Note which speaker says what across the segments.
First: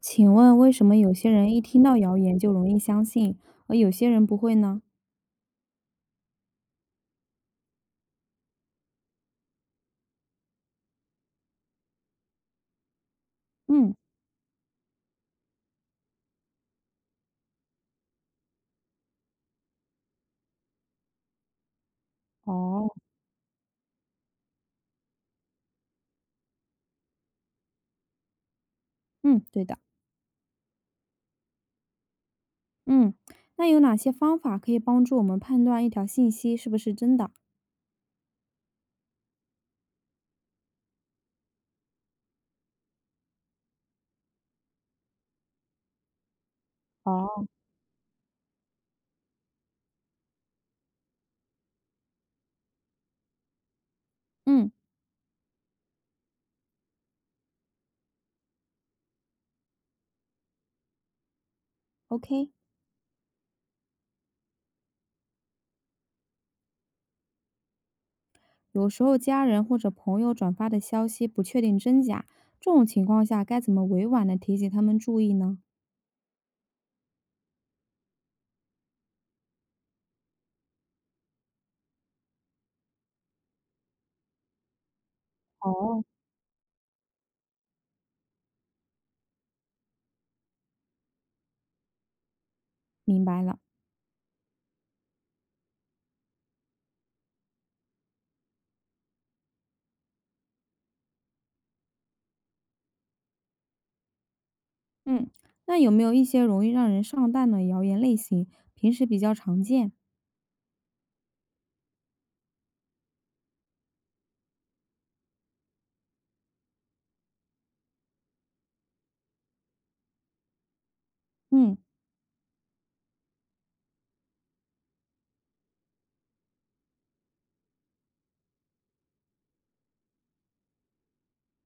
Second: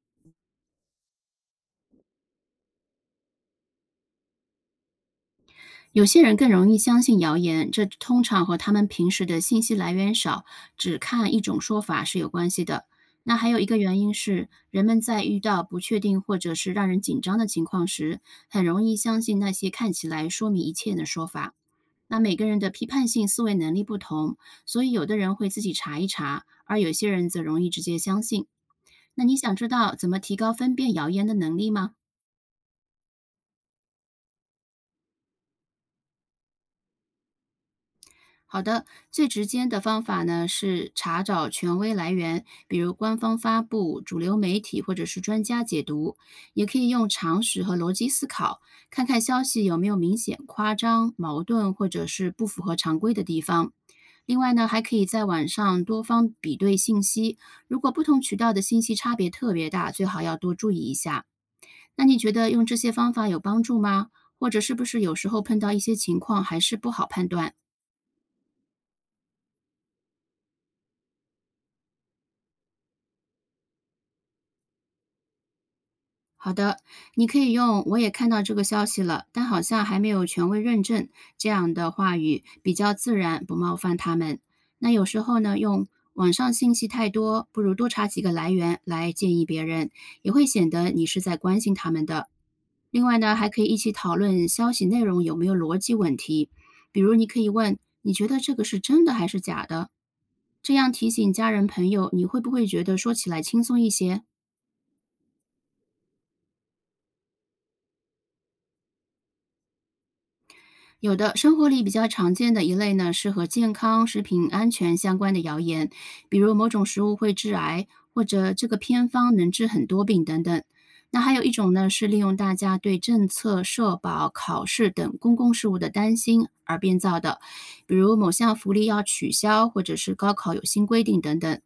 Speaker 1: 请问为什么有些人一听到谣言就容易相信，而有些人不会呢？
Speaker 2: 有些人更容易相信谣言，这通常和他们平时的信息来源少，只看一种说法是有关系的。那还有一个
Speaker 1: 嗯，
Speaker 2: 原因是，人们在遇到不确定或者是让人紧张的情况时，很容易相信那些看起来说明一切的说法。那每个人的批
Speaker 1: 哦，
Speaker 2: 判性思维能力不同，所以有的人会自己查一查，而有些人则容易直接相信。那你
Speaker 1: 嗯，
Speaker 2: 想
Speaker 1: 对
Speaker 2: 知
Speaker 1: 的，
Speaker 2: 道怎么提高分辨谣言的能力吗？
Speaker 1: 嗯，那有哪些方法可以帮助我们判断一条信息是不是真的？
Speaker 2: 好的，最直接的方法呢是查找权威来源，比如官方发布、主流媒体或者是专家解读，也可以用常
Speaker 1: 哦，
Speaker 2: 识和逻辑思考，看看消息有没有明显夸张、矛盾或者是不符合常规的地方。另外呢，
Speaker 1: 嗯
Speaker 2: 还可以在网上多方比对信息，如果不同渠道的信息差别特别大，最好要多注意一下。那你觉得
Speaker 1: ，OK。
Speaker 2: 用这些方法有帮助吗？或者是不是有时候碰到一些情况还是不好判断？
Speaker 1: 有时候家人或者朋友转发的消息不确定真假，这种情况下该怎么委婉的提醒他们注意呢？
Speaker 2: 好的，你可以用“我也看到这个消息了，但好像还没有权威认证”这样的话语，比较自然，不冒犯他们。那有时候呢，用
Speaker 1: 哦，
Speaker 2: “网上信息太多，不如多查几个来源”来建议别人，也会显得你是在关心他们的。另外
Speaker 1: 明
Speaker 2: 呢，
Speaker 1: 白
Speaker 2: 还
Speaker 1: 了。
Speaker 2: 可以一起讨论消息内容有没有逻辑问题，比如你可以问：“你觉得这个是真的还是假的？”这样提醒家人朋友，你会不会觉得说起来轻松一些？
Speaker 1: 嗯，那有没有一些容易让人上当的谣言类型，平时比较常见？
Speaker 2: 有的生活里比较常见的一类呢，是和健康、食品安全相关的谣言，比如某种食物会致癌，或者这个偏方能治很多病等等。那还有一种
Speaker 1: 嗯，
Speaker 2: 呢，是利用大家对政策、社保、考试等公共事务的担心而编造的，比如某项福利要取消，或者是高考有新规定等等。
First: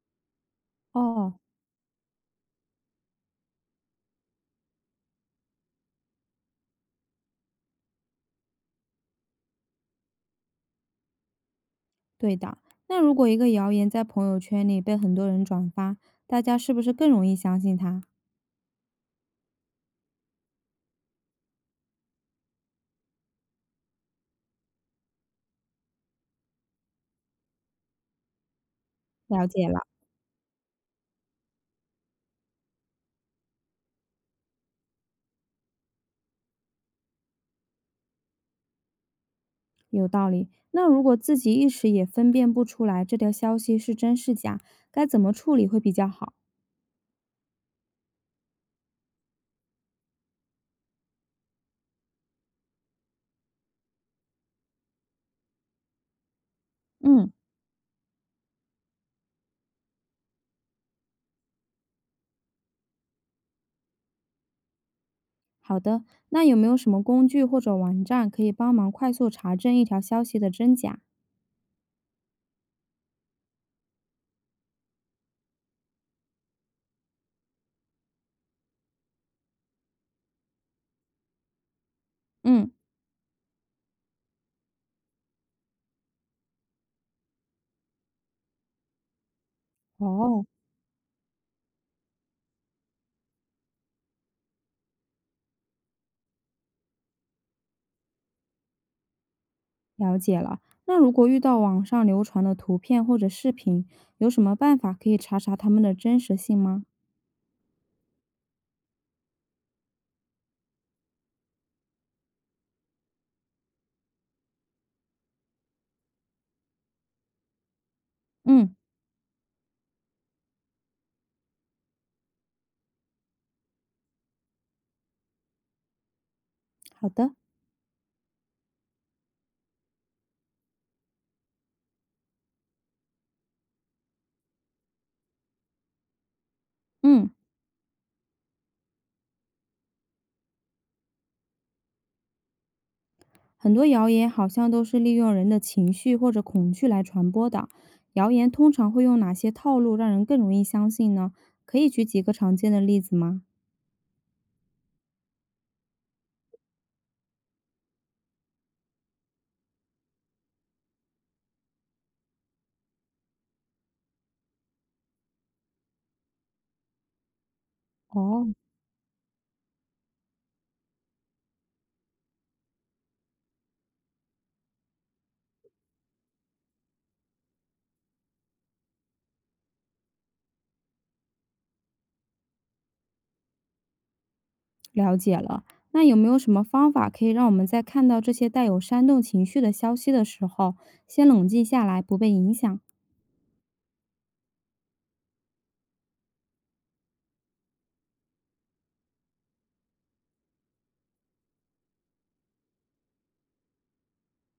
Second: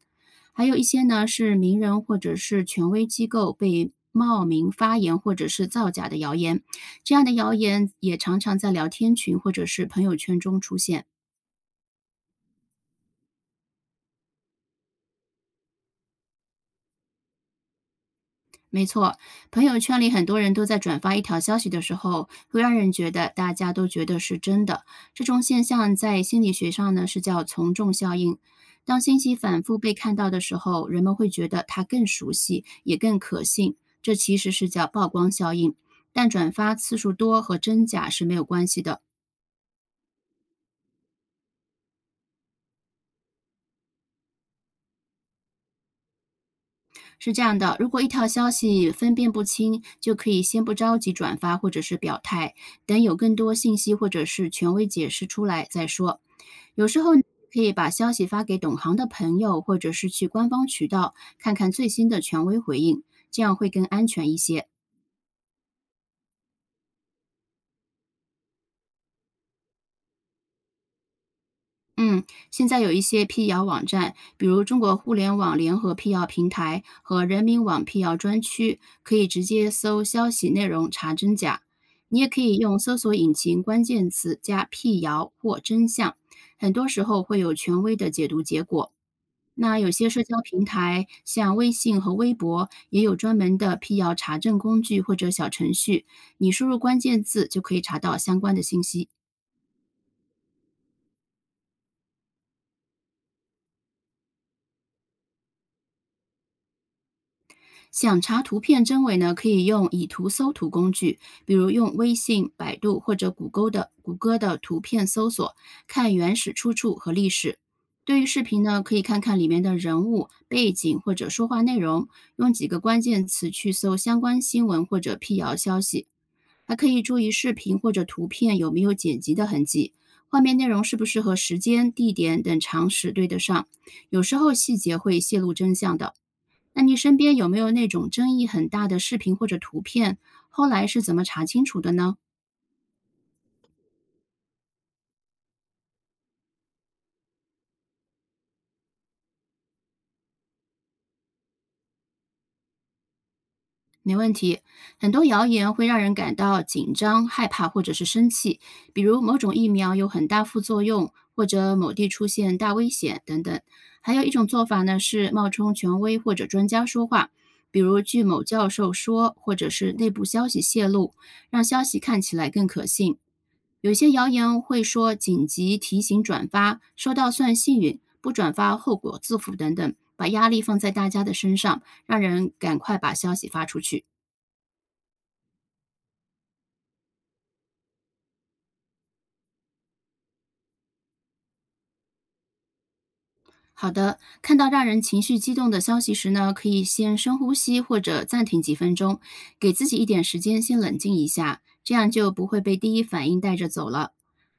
Speaker 2: 还有一些呢
Speaker 1: 哦，
Speaker 2: 是名人或者是权威机构被冒名发言或者是造假的谣言。这样的谣言也常常在聊天群或者是朋友圈中出现。
Speaker 1: 对的。那如果一个谣言在朋友圈里被很多人转发，大家是不是更容易相信它？
Speaker 2: 没错，朋友圈里很多人都在转发一条消息的时候，会让人觉得大家都觉得是真的。这种现象在心理学上呢是叫从众效应。当信息
Speaker 1: 了
Speaker 2: 反
Speaker 1: 解
Speaker 2: 复
Speaker 1: 了，
Speaker 2: 被看到的时候，人们会觉得它更熟悉，也更可信。这其实是叫曝光效应。但转发次数多和真假是没有关系的。
Speaker 1: 有道理。那如果自己一时也分辨不出来这条消息是真是假，该怎么处理会比较好？
Speaker 2: 是这样的，如果一条消息分辨不清，就可以先不着急转发或者是表态，等有更多信息或者是权威解释出来再说。有时候呢
Speaker 1: 嗯，
Speaker 2: 可以把消息发给懂行的朋友，或者是去官方渠道看看最新的权威回应，这样会更安全一些。
Speaker 1: 好的。那有没有什么工具或者网站可以帮忙快速查证一条消息的真假？
Speaker 2: 嗯，现在有一些辟谣网站，比如中国互联网联合辟谣平台和人民网辟谣专区，可以直接搜消息内容查真假。你也可以
Speaker 1: 嗯，
Speaker 2: 用搜索引擎关键词加辟谣或真相，很多时候会有权威的解读结果。那有些社交
Speaker 1: 哦，
Speaker 2: 平台，像微信和微博，也有专门的辟谣查证工具或者小程序，你输入关键字就可以查到相关的信息。
Speaker 1: 了解了。那如果遇到网上流传的图片或者视频，有什么办法可以查查它们的真实性吗？
Speaker 2: 想查图片真伪呢，可以用以图搜图工具，比如用微信、百度或者谷歌的图片搜索，看原始出处和历史。对于视频
Speaker 1: 嗯，
Speaker 2: 呢，可以看看里面的人物背景或者说话内容，用几个关键词去搜相关新闻或者辟谣消息。还可以
Speaker 1: 好
Speaker 2: 注意
Speaker 1: 的。
Speaker 2: 视频或者图片有没有剪辑的痕迹，画面内容是不是和时间、地点等常识对得上。有时候细节会泄露真相的。那你身
Speaker 1: 嗯。
Speaker 2: 边有没有那种争议很大的视频或者图片，后来是怎么查清楚的呢？
Speaker 1: 很多谣言好像都是利用人的情绪或者恐惧来传播的。谣言通常会用哪些套路让人更容易相信呢？可以举几个常见的例子吗？
Speaker 2: 没问题，很多谣言会让人感到紧张、害怕或者是生气，比如某种疫苗有很大副作用，或者某地出现大危险等等。还有一种做法呢是冒充权威或者专家说话，比如据某
Speaker 1: 哦，
Speaker 2: 教授说，或者是内部消息泄露，让消息看起来更可信。有些谣言会说紧急提醒转发，收到算幸运，不转发后果自负等等，把压力放在大家的身上，让人赶快把消息发出去。
Speaker 1: 了解了。那有没有什么方法可以让我们在看到这些带有煽动情绪的消息的时候，先冷静下来，不被影响？
Speaker 2: 好的，看到让人情绪激动的消息时呢，可以先深呼吸或者暂停几分钟，给自己一点时间先冷静一下，这样就不会被第一反应带着走了。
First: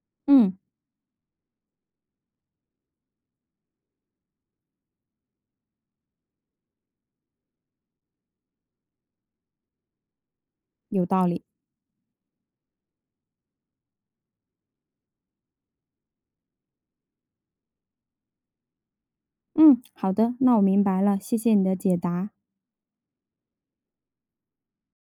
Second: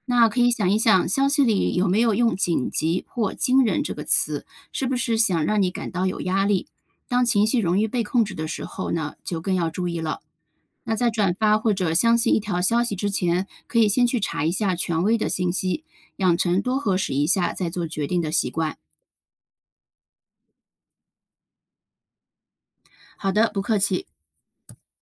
Speaker 2: 那可以
Speaker 1: 嗯，
Speaker 2: 想一想，消息里有没有用“紧急”或“惊人”这个词，是不是想让你感到有压力？当情绪容易被控制的时候呢，就更要注意了。那
Speaker 1: 有
Speaker 2: 在
Speaker 1: 道
Speaker 2: 转
Speaker 1: 理。
Speaker 2: 发或者相信一条消息之前，可以先去查一下权威的信息，养成多核实一下再做决定的习惯。
Speaker 1: 嗯，好的，那我明白了，谢谢你的解答。
Speaker 2: 好的，不客气。